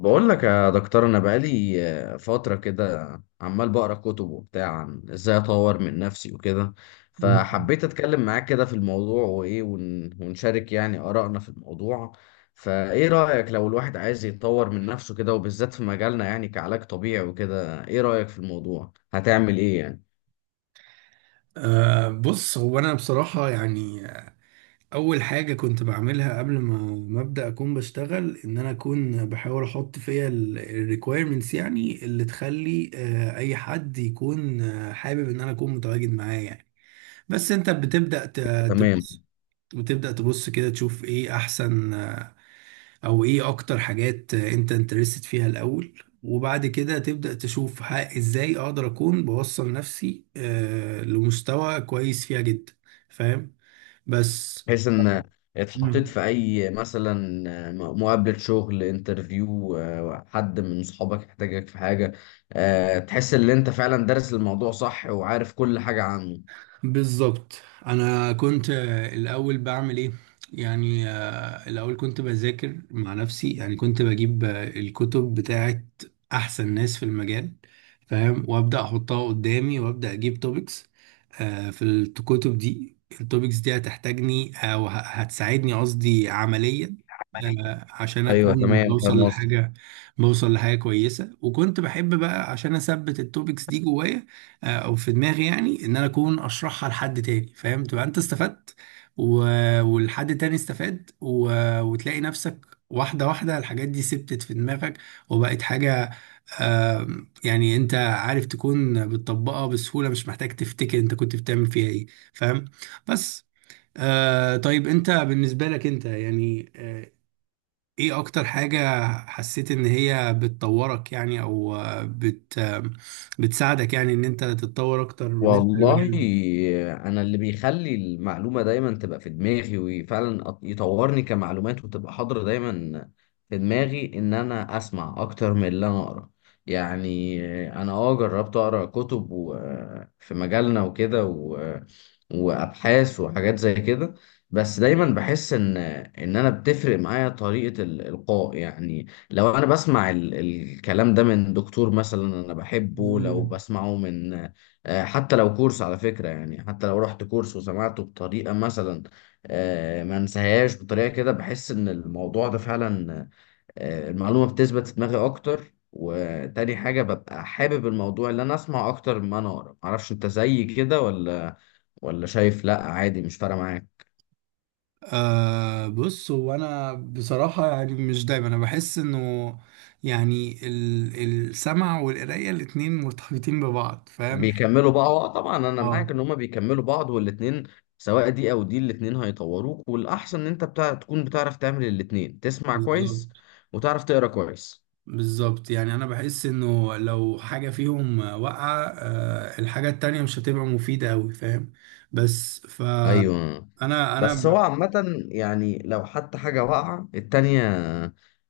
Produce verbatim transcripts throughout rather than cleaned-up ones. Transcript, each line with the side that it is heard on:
left: بقول لك يا دكتور انا بقالي آه، فتره كده، عمال بقرا كتب وبتاع عن ازاي اطور من نفسي وكده. فحبيت اتكلم معاك كده في الموضوع وايه ون- ونشارك يعني ارائنا في الموضوع. فايه رايك لو الواحد عايز يتطور من نفسه كده وبالذات في مجالنا يعني كعلاج طبيعي وكده، ايه رايك في الموضوع؟ هتعمل ايه يعني؟
right: أه بص، هو انا بصراحة يعني اول حاجة كنت بعملها قبل ما ما ابدا اكون بشتغل، ان انا اكون بحاول احط فيها الريكويرمنتس، يعني اللي تخلي أه اي حد يكون آه، حابب ان انا اكون متواجد معاه يعني. بس انت بتبدا ت-
left: تمام.
right: تبص، بتبدا تبص كده تشوف ايه احسن، آه، او ايه اكتر حاجات انت انترستد فيها الاول، وبعد كده تبدأ تشوف ها ازاي اقدر اكون بوصل نفسي آه لمستوى كويس فيها جدا. فاهم؟ بس
left: بحيث ان اتحطيت
right: مم.
left: في اي مثلا مقابلة شغل انترفيو، حد من صحابك يحتاجك في حاجة، آه، تحس ان انت فعلا دارس الموضوع صح وعارف كل حاجة عنه.
right: بالظبط. انا كنت آه، الاول بعمل ايه يعني؟ آه، الاول كنت بذاكر مع نفسي، يعني كنت بجيب آه، الكتب بتاعت احسن ناس في المجال، فاهم؟ وابدا احطها قدامي وابدا اجيب توبكس في الكتب دي. التوبكس دي هتحتاجني او ه- هتساعدني، قصدي عمليا،
left: عملية.
right: آه، عشان
left: ايوه
right: اكون
left: تمام
right: بوصل
left: فاهم قصدك.
right: لحاجه بوصل لحاجه كويسه، وكنت بحب بقى عشان اثبت التوبكس دي جوايا آه، او في دماغي، يعني ان انا اكون اشرحها لحد تاني، فاهم؟ تبقى انت استفدت، و... والحد تاني استفاد، و... وتلاقي نفسك واحدة واحدة الحاجات دي ثبتت في دماغك وبقت حاجة، آم، يعني انت عارف تكون بتطبقها بسهولة، مش محتاج تفتكر انت كنت بتعمل فيها ايه. فاهم؟ بس آه طيب، انت بالنسبة لك انت يعني آه، ايه اكتر حاجة حسيت ان هي بتطورك يعني؟ او آه، بت آه، بتساعدك، يعني ان انت تتطور اكتر بالنسبة
left: والله
right: للمجال ده.
left: انا اللي بيخلي المعلومه دايما تبقى في دماغي وفعلا أط- يطورني كمعلومات وتبقى حاضره دايما في دماغي، ان انا اسمع اكتر من اللي انا اقرا يعني. انا اه جربت اقرا كتب و- في مجالنا وكده و- وابحاث وحاجات زي كده. بس دايما بحس ان ان انا بتفرق معايا طريقه الالقاء يعني. لو انا بسمع ال- الكلام ده من دكتور مثلا انا بحبه، لو
right: مم.
left: بسمعه من آه، حتى لو كورس على فكرة يعني، حتى لو رحت كورس وسمعته بطريقة مثلا آه، ما انساهاش. بطريقة كده بحس ان الموضوع ده فعلا آه، المعلومة بتثبت في دماغي اكتر. وتاني حاجة ببقى حابب الموضوع اللي انا اسمع اكتر ما انا اقرا. معرفش انت زي كده ولا، ولا شايف لا عادي مش فارقة معاك؟
right: آه بص، هو انا بصراحة يعني مش دايما انا بحس انه، يعني ال- السمع والقراية الاتنين مرتبطين ببعض. فاهم؟
left: بيكملوا بعض. آه، طبعا انا معاك
right: اه،
left: ان هما بيكملوا بعض والاتنين، سواء دي او دي الاتنين هيطوروك، والاحسن ان انت بتاع تكون بتعرف تعمل الاتنين: تسمع كويس
right: بالظبط.
left: وتعرف تقرا كويس.
right: بالظبط، يعني انا بحس انه لو حاجة فيهم واقعة آه الحاجة التانية مش هتبقى مفيدة اوي. فاهم؟ بس ف
left: ايوه.
right: انا
left: بس هو
right: انا
left: عامة يعني لو حتى حاجة واقعة التانية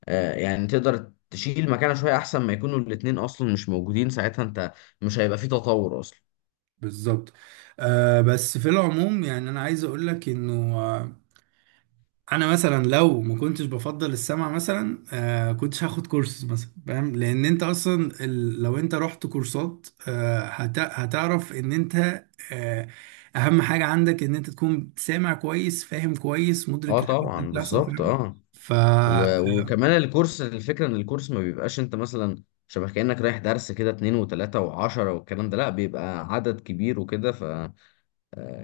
left: آه، يعني تقدر تشيل مكانها شوية. أحسن ما يكونوا الاتنين أصلا مش موجودين، ساعتها أنت مش هيبقى فيه تطور أصلا.
right: بالظبط. آه بس في العموم يعني انا عايز اقول لك انه، آه انا مثلا لو ما كنتش بفضل السمع مثلا آه كنتش هاخد كورسز مثلا. فاهم؟ لان انت اصلا ال... لو انت رحت كورسات آه هت... هتعرف ان انت آه اهم حاجة عندك ان انت تكون سامع كويس، فاهم كويس،
left: أه
right: مدرك الحاجات اللي
left: طبعا
right: بتحصل.
left: بالظبط.
right: فاهم؟
left: أه،
right: ف
left: و- وكمان الكورس، الفكرة إن الكورس ما بيبقاش أنت مثلا شبه كأنك رايح درس كده اتنين وتلاتة وعشرة والكلام ده، لأ بيبقى عدد كبير وكده.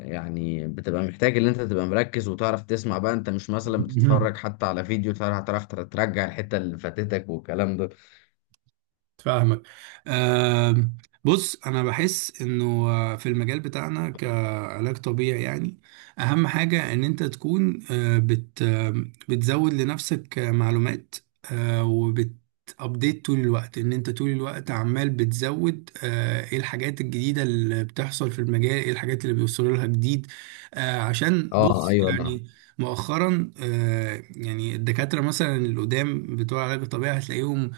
left: يعني بتبقى محتاج ان انت تبقى مركز وتعرف تسمع بقى. انت مش مثلا بتتفرج حتى على فيديو، تعرف تعرف ترجع الحتة اللي فاتتك والكلام ده.
right: فاهمك. آم، بص، انا بحس انه آه، في المجال بتاعنا كعلاج طبيعي يعني اهم حاجة ان انت تكون آه، بت آم، بتزود لنفسك آه، معلومات، آه، وبت ابديت طول الوقت، ان انت طول الوقت عمال بتزود آه، ايه الحاجات الجديدة اللي بتحصل في المجال، ايه الحاجات اللي بيوصلوا لها جديد. آه، عشان
left: اه
right: بص
left: ايوه انا.
right: يعني مؤخرا آه، يعني الدكاترة مثلا القدام بتوع علاج الطبيعي هتلاقيهم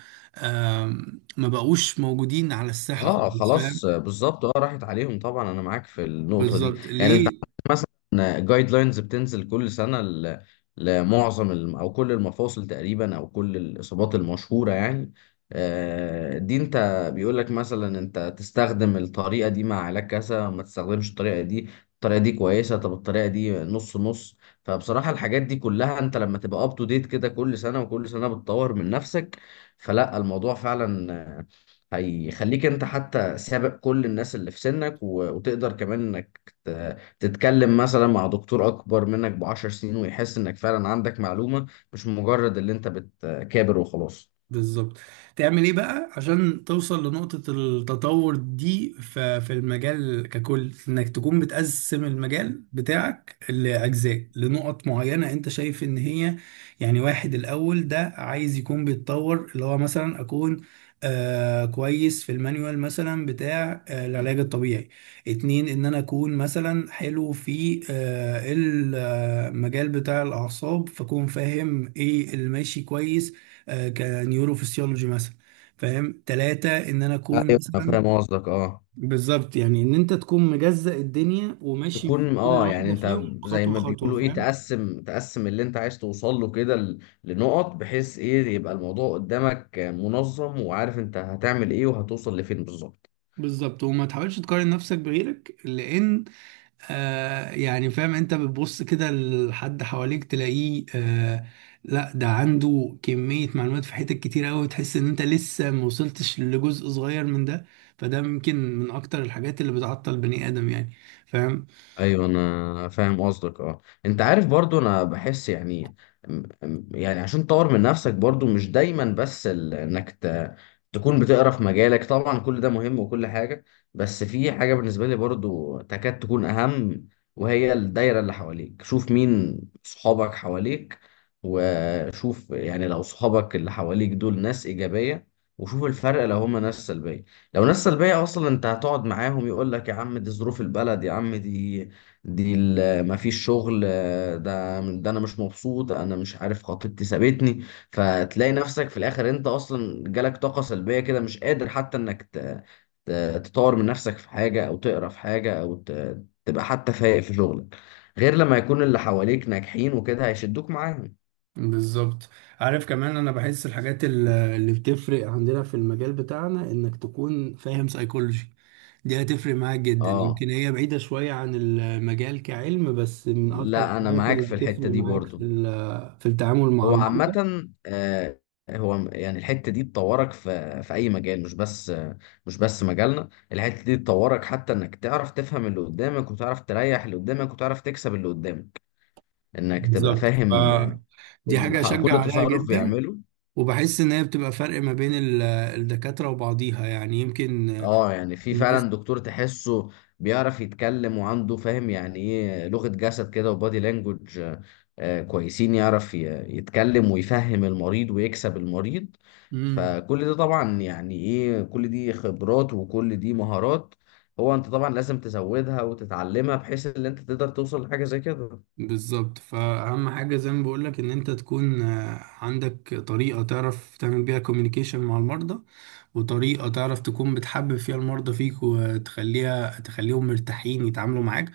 right: ما بقوش موجودين على الساحة
left: اه
right: خالص. فاهم؟
left: خلاص، آه، بالظبط. اه راحت عليهم طبعا. انا معاك في النقطه دي
right: بالظبط.
left: يعني. انت
right: ليه؟
left: عندك مثلا جايد لاينز بتنزل كل سنه ل- لمعظم الم- او كل المفاصل تقريبا، او كل الاصابات المشهوره يعني. آه، دي انت بيقول لك مثلا انت تستخدم الطريقه دي مع علاج كذا، ما تستخدمش الطريقه دي، الطريقه دي كويسه، طب الطريقه دي نص نص. فبصراحه الحاجات دي كلها انت لما تبقى اب تو ديت كده كل سنه، وكل سنه بتطور من نفسك، فلا الموضوع فعلا هيخليك انت حتى سابق كل الناس اللي في سنك. و- وتقدر كمان انك ت- تتكلم مثلا مع دكتور اكبر منك بعشر سنين ويحس انك فعلا عندك معلومة، مش مجرد اللي انت بتكابر وخلاص.
right: بالظبط. تعمل ايه بقى عشان توصل لنقطة التطور دي ف- في المجال ككل؟ انك تكون بتقسم المجال بتاعك لأجزاء، لنقط معينة انت شايف ان هي يعني، واحد الأول ده عايز يكون بيتطور، اللي هو مثلا أكون آه كويس في المانيوال مثلا بتاع آه العلاج الطبيعي. اتنين ان انا اكون مثلا حلو في آه المجال بتاع الاعصاب، فاكون فاهم ايه اللي ماشي كويس، آه، كنيوروفسيولوجي مثلا، فاهم؟ ثلاثة ان انا اكون
left: ايوه انا
right: مثلا،
left: فاهم قصدك اه.
right: بالظبط، يعني ان انت تكون مجزأ الدنيا وماشي في
left: تكون
right: كل
left: اه يعني
right: واحدة
left: انت
right: فيهم
left: زي
right: خطوة
left: ما
right: خطوة.
left: بيقولوا ايه،
right: فاهم؟
left: تقسم تقسم اللي انت عايز توصل له كده ل- لنقط، بحيث ايه يبقى الموضوع قدامك منظم، وعارف انت هتعمل ايه وهتوصل لفين بالظبط.
right: بالظبط. وما تحاولش تقارن نفسك بغيرك، لان آه يعني فاهم انت بتبص كده لحد حواليك تلاقيه، آه لا، ده عنده كمية معلومات في حتت كتير قوي، تحس ان انت لسه ما وصلتش لجزء صغير من ده. فده ممكن من اكتر الحاجات اللي بتعطل بني ادم يعني، فاهم؟
left: ايوه انا فاهم قصدك اه. انت عارف برضو انا بحس يعني م- م- يعني عشان تطور من نفسك برضو مش دايما بس ال- انك ت... تكون بتقرا في مجالك طبعا. كل ده مهم وكل حاجة، بس في حاجة بالنسبة لي برضو تكاد تكون اهم، وهي الدايرة اللي حواليك. شوف مين صحابك حواليك، وشوف يعني لو صحابك اللي حواليك دول ناس إيجابية، وشوف الفرق لو هما ناس سلبية. لو ناس سلبية أصلا أنت هتقعد معاهم يقول لك يا عم دي ظروف البلد، يا عم دي دي ال- مفيش شغل، آه، ده ده انا مش مبسوط، انا مش عارف خطيبتي سابتني. فتلاقي نفسك في الاخر انت اصلا جالك طاقة سلبية كده، مش قادر حتى انك ت- ت- تطور من نفسك في حاجة، او تقرا في حاجة، او ت- تبقى حتى فايق في شغلك، غير لما يكون اللي حواليك ناجحين وكده هيشدوك معاهم.
right: بالظبط. عارف كمان، انا بحس الحاجات ال- اللي بتفرق عندنا في المجال بتاعنا، انك تكون فاهم سايكولوجي، دي هتفرق معاك جدا.
left: اه.
right: يمكن هي بعيدة شوية عن المجال كعلم، بس من اكتر
left: لا انا
right: الحاجات
left: معاك
right: اللي
left: في
right: هتفرق
left: الحتة دي
right: معاك في
left: برضو.
right: ال- في التعامل مع
left: هو
right: المرضى.
left: عامة آه، هو م- يعني الحتة دي تطورك في في أي مجال، مش بس آه، مش بس مجالنا. الحتة دي تطورك حتى إنك تعرف تفهم اللي قدامك، وتعرف تريح اللي قدامك، وتعرف تكسب اللي قدامك. إنك تبقى
right: بالظبط.
left: فاهم آه،
right: ف- دي
left: كل
right: حاجة
left: ح-
right: اشجع
left: كل
right: عليها
left: تصرف
right: جدا،
left: بيعمله.
right: وبحس ان هي بتبقى فرق ما بين ال- الدكاترة وبعضيها، يعني يمكن
left: اه يعني في
right: الناس.
left: فعلا دكتور تحسه بيعرف يتكلم وعنده فاهم يعني ايه لغة جسد كده وبادي لانجوج آه، آه، كويسين، يعرف ي- يتكلم ويفهم المريض ويكسب المريض.
right: مم.
left: فكل ده طبعا يعني ايه، كل دي خبرات وكل دي مهارات. هو انت طبعا لازم تزودها وتتعلمها بحيث ان انت تقدر توصل لحاجة زي كده.
right: بالظبط. فأهم حاجة زي ما بقولك إن أنت تكون آه، عندك طريقة تعرف تعمل بيها كوميونيكيشن مع المرضى، وطريقة تعرف تكون بتحبب فيها المرضى فيك، وتخليها تخليهم مرتاحين يتعاملوا معاك،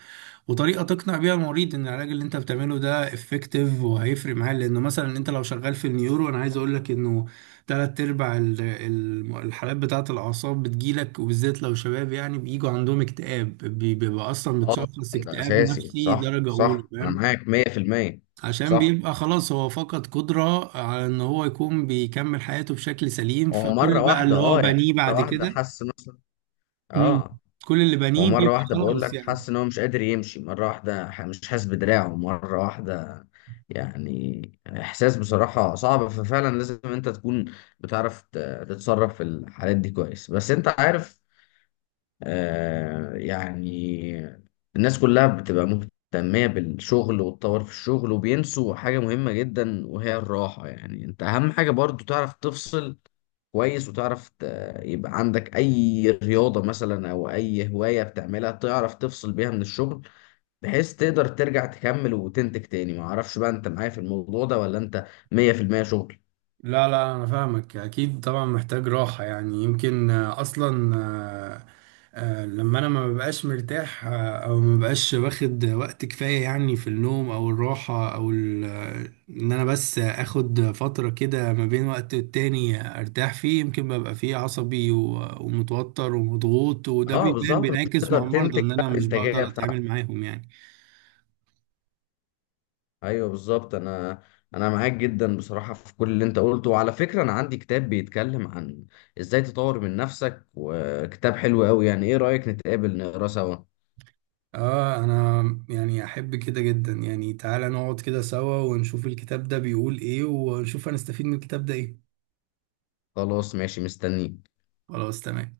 right: وطريقة تقنع بيها المريض إن العلاج اللي أنت بتعمله ده افكتيف وهيفرق معاه. لأنه مثلا أنت لو شغال في النيورو، أنا عايز أقولك إنه تلات أرباع ال- ال- الحالات بتاعة الأعصاب بتجيلك، وبالذات لو شباب، يعني بيجوا عندهم اكتئاب، بي- بيبقى أصلا
left: اه
right: متشخص
left: طبعا ده
right: اكتئاب
left: اساسي.
right: نفسي
left: صح
right: درجة أولى.
left: صح، انا
right: فاهم؟
left: معاك مية في المية.
right: عشان
left: صح.
right: بيبقى خلاص هو فقد قدرة على ان هو يكون بيكمل حياته بشكل سليم،
left: هو مرة
right: فكل بقى
left: واحدة
right: اللي هو
left: اه يعني،
right: بنيه
left: مرة
right: بعد
left: واحدة
right: كده.
left: حس نفسه
right: مم.
left: اه،
right: كل اللي
left: هو
right: بنيه
left: مرة
right: بيبقى
left: واحدة بقول
right: خلاص
left: لك
right: يعني.
left: حاسس إن هو مش قادر يمشي، مرة واحدة ح- مش حاسس بدراعه، مرة واحدة يعني. إحساس بصراحة صعب. ففعلا لازم أنت تكون بتعرف ت- تتصرف في الحالات دي كويس. بس أنت عارف آه يعني الناس كلها بتبقى مهتمية بالشغل والتطور في الشغل، وبينسوا حاجة مهمة جدا وهي الراحة. يعني أنت أهم حاجة برضو تعرف تفصل كويس، وتعرف ت- يبقى عندك اي رياضة مثلا او اي هواية بتعملها تعرف تفصل بيها من الشغل، بحيث تقدر ترجع تكمل وتنتج تاني. ما اعرفش بقى انت معايا في الموضوع ده ولا انت مية في المية شغل.
right: لا، لا، انا فاهمك، اكيد طبعا محتاج راحة، يعني يمكن آه، اصلا آه، آه، لما انا ما ببقاش مرتاح، آه، او ما ببقاش واخد وقت كفاية، يعني في النوم او الراحة او ال- آه، ان انا بس اخد فترة كده ما بين وقت والتاني ارتاح فيه، يمكن ببقى فيه عصبي و- ومتوتر ومضغوط، وده
left: اه
right: بيبان
left: بالظبط، مش
right: بينعكس
left: تقدر
right: مع المرضى
left: تنتج
right: ان انا
left: بقى
right: مش
left: الانتاجية
right: بقدر اتعامل
left: بتاعتك.
right: معاهم يعني.
left: ايوه بالظبط. انا انا معاك جدا بصراحة في كل اللي انت قلته. وعلى فكرة انا عندي كتاب بيتكلم عن ازاي تطور من نفسك، وكتاب حلو قوي يعني. ايه رأيك نتقابل نقرا سوا؟
right: اه، انا يعني احب كده جدا، يعني تعالى نقعد كده سوا ونشوف الكتاب ده بيقول ايه، ونشوف هنستفيد من الكتاب ده ايه.
left: خلاص ماشي مستنيك.
right: خلاص تمام.